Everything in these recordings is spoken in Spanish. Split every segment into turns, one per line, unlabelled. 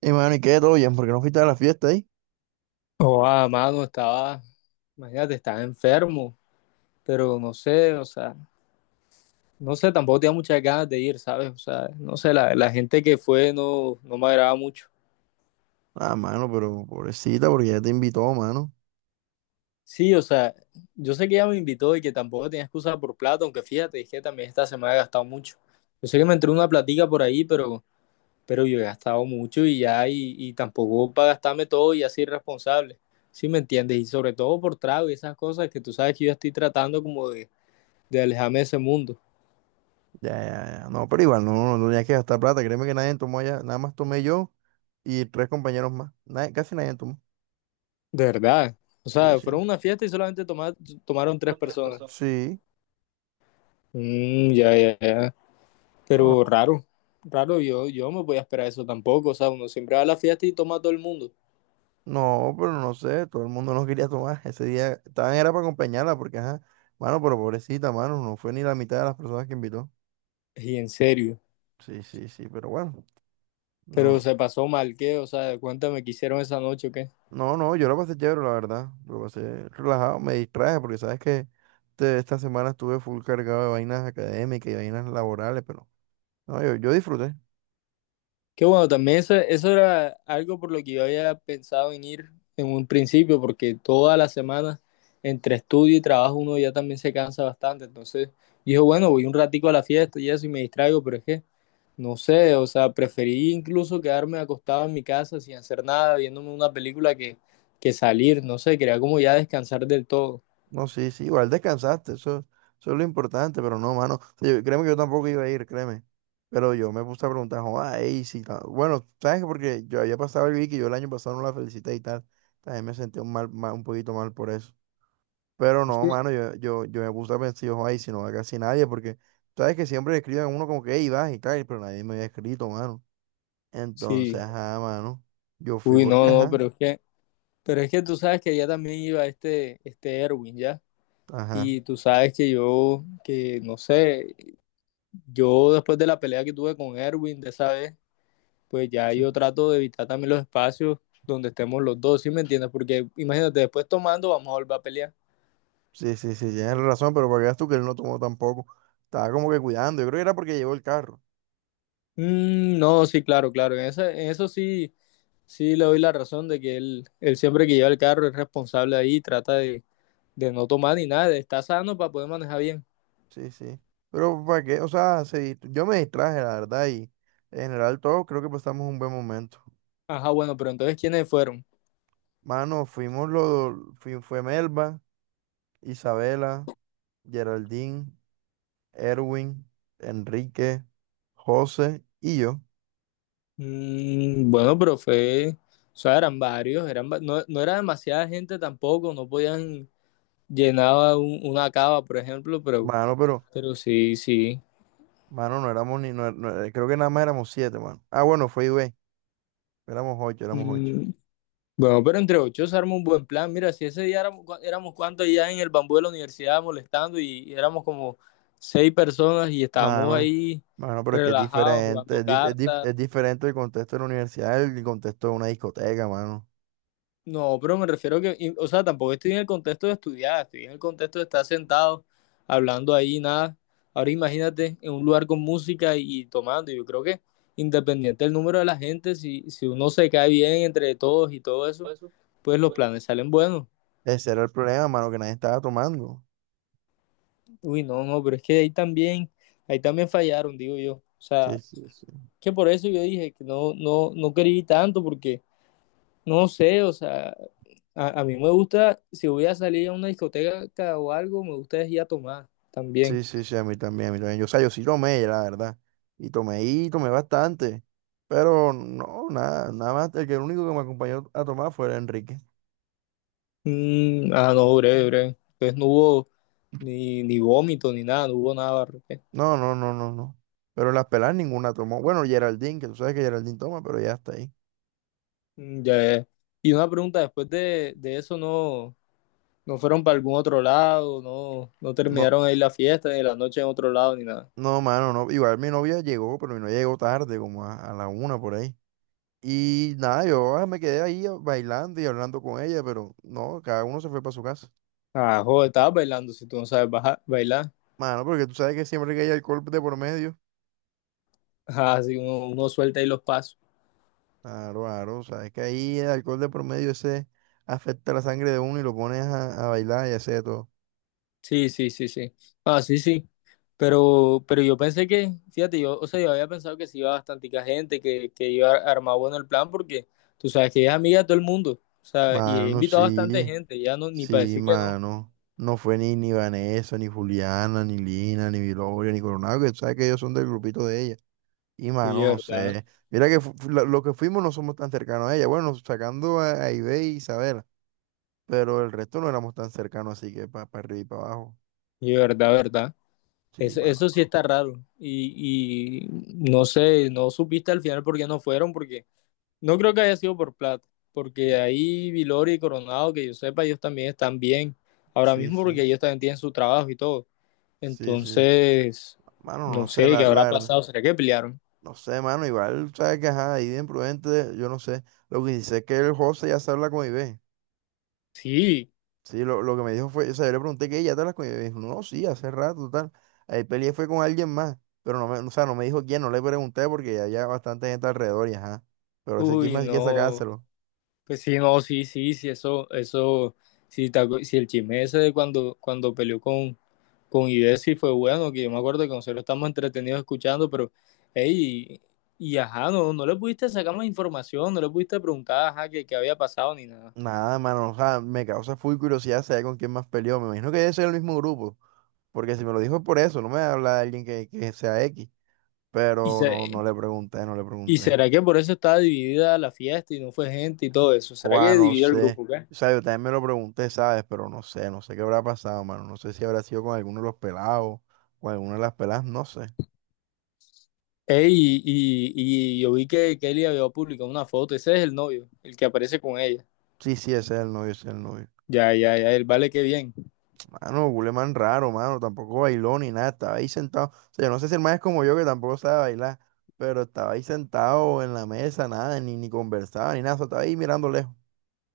Y mano, ¿y qué? ¿Todo bien? ¿Por qué no fuiste a la fiesta ahí?
Oh, amado, estaba, imagínate, estaba enfermo, pero no sé, o sea, no sé, tampoco tenía muchas ganas de ir, ¿sabes? O sea, no sé, la gente que fue no me agradaba mucho.
Ah, mano, pero pobrecita, porque ya te invitó, mano.
Sí, o sea, yo sé que ella me invitó y que tampoco tenía excusa por plata, aunque fíjate, es que también esta semana he gastado mucho. Yo sé que me entró una platica por ahí, pero yo he gastado mucho y ya, y tampoco para gastarme todo y así irresponsable, ¿sí me entiendes? Y sobre todo por trago y esas cosas que tú sabes que yo estoy tratando como de alejarme de ese mundo.
Ya, ya, ya. No, pero igual, no, no tenías que gastar plata. Créeme que nadie tomó allá. Nada más tomé yo y tres compañeros más. Casi nadie tomó.
De verdad. O
Sí,
sea, fueron
sí.
a una fiesta y solamente tomaron tres personas.
Sí.
Mm, ya, ya, ya. Pero
No,
raro, raro, yo no me voy a esperar eso tampoco. O sea, uno siempre va a la fiesta y toma a todo el mundo.
No, pero no sé. Todo el mundo no quería tomar. Ese día estaban era para acompañarla, porque, ajá. Mano, pero pobrecita, mano. No fue ni la mitad de las personas que invitó.
Y en serio.
Sí, sí, sí, pero bueno.
Pero
No,
se pasó mal, ¿qué? O sea, cuéntame qué hicieron esa noche, o ¿qué?
no, no. Yo lo pasé chévere, la verdad. Lo pasé relajado. Me distraje, porque sabes que. Esta semana estuve full cargado de vainas académicas y vainas laborales, pero no, yo disfruté.
Que bueno, también eso era algo por lo que yo había pensado en ir en un principio, porque toda la semana entre estudio y trabajo uno ya también se cansa bastante. Entonces, dijo, bueno, voy un ratico a la fiesta y eso y me distraigo, pero es que no sé, o sea, preferí incluso quedarme acostado en mi casa sin hacer nada, viéndome una película que salir, no sé, quería como ya descansar del todo.
No, sí, sí, igual descansaste, eso es lo importante, pero no, mano. Sí, créeme que yo tampoco iba a ir, créeme. Pero yo me puse a preguntar, ay, sí, bueno, ¿sabes qué? Porque yo había pasado el Vicky, yo el año pasado no la felicité y tal. También me sentí un, un poquito mal por eso. Pero
Es
no,
que-
mano, yo me puse a pensar, yo, ay, si no va casi nadie, porque sabes que siempre escriben a uno como que, hey, vas y tal, pero nadie me había escrito, mano.
Sí,
Entonces, ajá, mano. Yo fui
uy,
porque,
no, no,
ajá,
pero es que tú sabes que allá también iba este Erwin, ¿ya?
ajá.
Y tú sabes que yo, que no sé, yo después de la pelea que tuve con Erwin de esa vez, pues ya
Sí,
yo trato de evitar también los espacios donde estemos los dos, ¿sí me entiendes? Porque imagínate, después tomando vamos a volver a pelear.
sí, sí, sí, tienes razón, pero para que veas tú que él no tomó tampoco. Estaba como que cuidando. Yo creo que era porque llevó el carro.
Mm, no, sí, claro, claro. En eso sí, sí le doy la razón de que él siempre que lleva el carro es responsable ahí, trata de no tomar ni nada, está sano para poder manejar bien.
Sí, sí. Pero para qué, o sea, yo me distraje, la verdad, y en general todos creo que pasamos un buen momento.
Ajá, bueno, pero entonces ¿quiénes fueron?
Mano, fue Melba, Isabela, Geraldine, Erwin, Enrique, José y yo.
Mm, bueno, pero fue, o sea, eran varios, no, no era demasiada gente tampoco, no podían llenar una cava, por ejemplo,
Mano, pero,
pero sí, sí.
mano, no éramos ni, creo que nada más éramos siete, mano. Ah, bueno, fue Ibe. Éramos ocho, éramos ocho.
Mm, bueno, pero entre ocho se arma un buen plan. Mira, si ese día éramos, éramos cuantos allá en el bambú de la universidad molestando y éramos como seis personas y estábamos
Mano,
ahí
Mano, pero es que es
relajados
diferente.
jugando
Es,
cartas.
es diferente el contexto de la universidad, el contexto de una discoteca, mano.
No, pero me refiero que, o sea, tampoco estoy en el contexto de estudiar, estoy en el contexto de estar sentado hablando ahí, nada. Ahora imagínate en un lugar con música y tomando. Yo creo que independiente del número de la gente, si uno se cae bien entre todos y todo eso, pues los planes salen buenos.
Ese era el problema, mano, que nadie estaba tomando.
Uy, no, no, pero es que ahí también fallaron, digo yo. O
Sí,
sea,
sí, sí.
que por eso yo dije que no, no, no quería ir tanto, porque no sé, o sea, a mí me gusta, si voy a salir a una discoteca o algo, me gusta es ir a tomar también.
Sí, sí, sí, a mí también, a mí también. Yo, o sea, yo sí tomé, la verdad. Y tomé bastante. Pero no, nada más. El único que me acompañó a tomar fue el Enrique.
Mm, ah, no, breve, breve. Entonces no hubo ni, ni vómito ni nada, no hubo nada, Barrote.
No, no, no, no, no. Pero las pelas ninguna tomó. Bueno, Geraldine, que tú sabes que Geraldine toma, pero ya está ahí.
Mm, ya, ya. Y una pregunta, después de eso no, no fueron para algún otro lado, no, no
No,
terminaron ahí la fiesta, ni la noche en otro lado, ni nada.
No, mano, no. Igual mi novia llegó, pero mi novia llegó tarde, como a la una por ahí. Y nada, yo ah, me quedé ahí bailando y hablando con ella, pero no, cada uno se fue para su casa.
Ah, joder, estabas bailando si tú no sabes bailar.
Mano, porque tú sabes que siempre que hay alcohol de por medio,
Ajá, así uno, uno suelta ahí los pasos.
claro, claro, sabes que ahí el alcohol de por medio ese afecta la sangre de uno y lo pones a bailar y hacer de todo.
Sí, sí, sí, sí. Ah, sí, sí. Pero yo pensé que, fíjate, yo, o sea, yo había pensado que sí iba bastante gente, que iba a armar bueno el plan, porque tú sabes que ella es amiga de todo el mundo. O sea, y ella
Mano,
invitó a bastante
sí,
gente, ya no, ni para
sí,
decir que no.
mano. No fue ni, ni Vanessa, ni Juliana, ni Lina, ni Viloria, ni Coronado, que tú sabes que ellos son del grupito de ella. Y mano,
Oye,
no
verdad,
sé. Mira que lo que fuimos no somos tan cercanos a ella. Bueno, sacando a Ibe y Isabela. Pero el resto no éramos tan cercanos, así que para arriba y para abajo.
oye, verdad, verdad.
Sí,
Eso,
mano.
eso sí está raro. Y no sé, no supiste al final por qué no fueron, porque no creo que haya sido por plata, porque
Mm,
ahí Vilori y Coronado, que yo sepa, ellos también están bien ahora
Sí,
mismo
sí.
porque ellos también tienen su trabajo y todo.
Sí, sí.
Entonces,
Mano, no
no
sé,
sé qué
la
habrá
verdad.
pasado, ¿será que pelearon?
No sé, mano. Igual, sabes que ajá, ahí de imprudente, yo no sé. Lo que dice es que el José ya se habla con Ibe.
Sí,
Sí, lo que me dijo fue, o sea, yo le pregunté que ella te las comió. Me dijo, no, sí, hace rato, tal. Ahí peleé fue con alguien más. Pero no me, o sea, no me dijo quién, no le pregunté porque ya había bastante gente alrededor y ajá. Pero ese
uy,
chisme hay que
no.
sacárselo.
Pues sí, no, sí, sí, sí, eso, sí, sí, el chisme ese de cuando, cuando peleó con Idesi fue bueno, que yo me acuerdo que nosotros estamos entretenidos escuchando, pero, hey, y ajá, no, no le pudiste sacar más información, no le pudiste preguntar, ajá, qué, qué había pasado ni nada.
Nada, mano, o sea, me causa full curiosidad saber con quién más peleó. Me imagino que debe ser el mismo grupo. Porque si me lo dijo es por eso, no me habla de alguien que sea X.
Y,
Pero no,
se-
no le pregunté, no le
y
pregunté.
será que por eso estaba dividida la fiesta y no fue gente y todo eso, será que
Juan, no
dividió el
sé.
grupo, ¿qué?
O sea, yo también me lo pregunté, ¿sabes? Pero no sé, no sé qué habrá pasado, mano. No sé si habrá sido con alguno de los pelados, con alguna de las peladas, no sé.
Ey, y, y yo vi que Kelly había publicado una foto, ese es el novio, el que aparece con ella.
Sí, sí, ese es el novio, ese es el novio.
Ya, ya, ya, el vale, qué bien.
Mano, Guleman raro, mano. Tampoco bailó ni nada. Estaba ahí sentado. O sea, yo no sé si el man es como yo que tampoco sabe bailar, pero estaba ahí sentado en la mesa, nada, ni, ni conversaba, ni nada. Solo estaba ahí mirando lejos.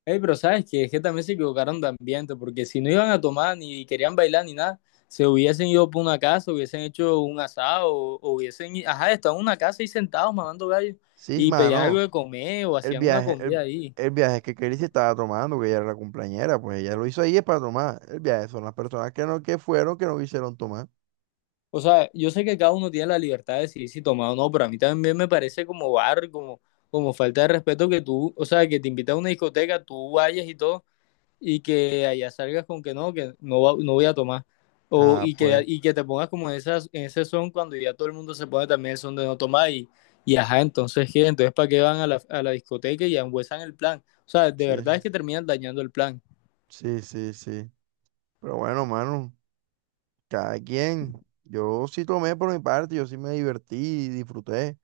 Ey, pero sabes que es que también se equivocaron de ambiente, porque si no iban a tomar ni querían bailar ni nada, se hubiesen ido por una casa, hubiesen hecho un asado, o hubiesen, ajá, estaban en una casa ahí sentados mamando gallo
Sí,
y pedían algo
mano.
de comer o
el
hacían una
viaje, el,
comida ahí.
el viaje que Kelly se estaba tomando, que ella era la cumpleañera, pues ella lo hizo ahí es para tomar. El viaje son las personas que no, que fueron, que no quisieron tomar.
O sea, yo sé que cada uno tiene la libertad de decidir si tomar o no, pero a mí también me parece como barrio, como, como falta de respeto que tú, o sea, que te invitan a una discoteca, tú vayas y todo y que allá salgas con que no, no voy a tomar.
Ah, pues,
Y que te pongas como en ese son cuando ya todo el mundo se pone también el son de no tomar y ajá, entonces ¿qué? Entonces ¿para qué van a a la discoteca y ambuesan el plan? O sea, de verdad
sí,
es que terminan dañando el plan.
sí, sí, sí. Pero bueno, mano, cada quien. Yo sí tomé por mi parte, yo sí me divertí y disfruté.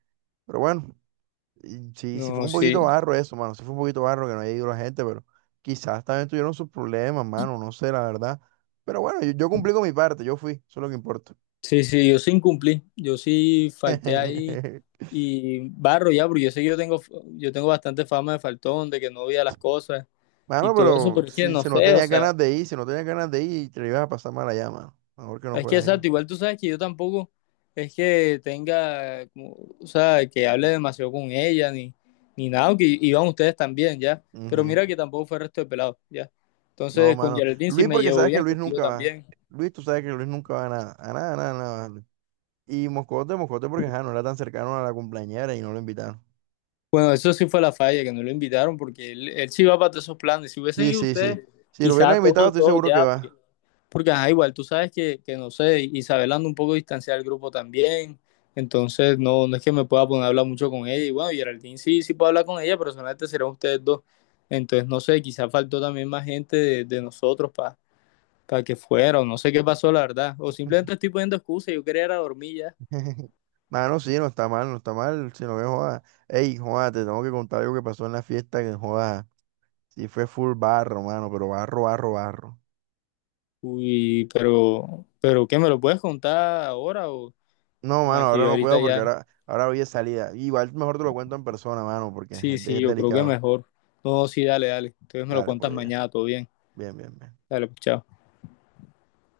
Pero bueno, y sí, sí fue
No,
un
sí,
poquito barro eso, mano. Sí fue un poquito barro que no haya ido la gente, pero quizás también tuvieron sus problemas, mano. No sé, la verdad. Pero bueno, yo cumplí con mi parte, yo fui, eso es lo que importa.
sí, sí, yo sí incumplí, yo sí falté ahí y barro ya, porque yo sé que yo tengo bastante fama de faltón, de que no veía las cosas y
Mano,
todo eso,
pero
pero es que
si,
no
si no
sé, o
tenías
sea.
ganas de ir, si no tenías ganas de ir, te la ibas a pasar mal allá, mano. Mejor que no
Es que
fueras yo.
exacto, igual tú sabes que yo tampoco es que tenga, como, o sea, que hable demasiado con ella, ni nada, que iban ustedes también, ¿ya? Pero
Ujú.
mira que tampoco fue el resto de pelados, ¿ya?
No,
Entonces, con
mano.
Geraldine sí
Luis,
me
porque
llevo
sabes que
bien,
Luis
contigo
nunca va.
también.
Luis, tú sabes que Luis nunca va a nada. A nada, a nada, a nada. Va Luis. Y Moscote, Moscote, porque ajá, no era tan cercano a la cumpleañera y no lo invitaron.
Bueno, eso sí fue la falla, que no lo invitaron, porque él sí va para todos esos planes. Si hubiesen
Sí,
ido
sí, sí.
ustedes,
Si lo hubieran
quizá
invitado,
todos,
estoy
todos
seguro que
ya, porque
va.
porque, ajá, igual, tú sabes que no sé, Isabel anda un poco distanciada del grupo también, entonces no, no es que me pueda poner a hablar mucho con ella. Y bueno, Geraldine sí, sí puedo hablar con ella, pero solamente serán ustedes dos. Entonces, no sé, quizás faltó también más gente de nosotros para que fuera, o no sé qué pasó, la verdad. O simplemente estoy poniendo excusas, yo quería ir a dormir ya.
Mano, sí, no está mal, no está mal. Si no ves, joda. Ey, joda, te tengo que contar algo que pasó en la fiesta, que joda. Sí, fue full barro, mano, pero barro, barro, barro.
Uy, pero ¿qué me lo puedes contar ahora
No,
o
mano,
aquí
ahora no
ahorita
puedo porque
ya?
ahora hoy es salida. Igual mejor te lo cuento en persona, mano, porque
Sí, sí,
es
yo creo que
delicado.
mejor. No, sí, dale, dale. Entonces me lo
Dale,
cuentas
pues bien,
mañana, todo bien.
bien, bien. Bien.
Dale, pues, chao.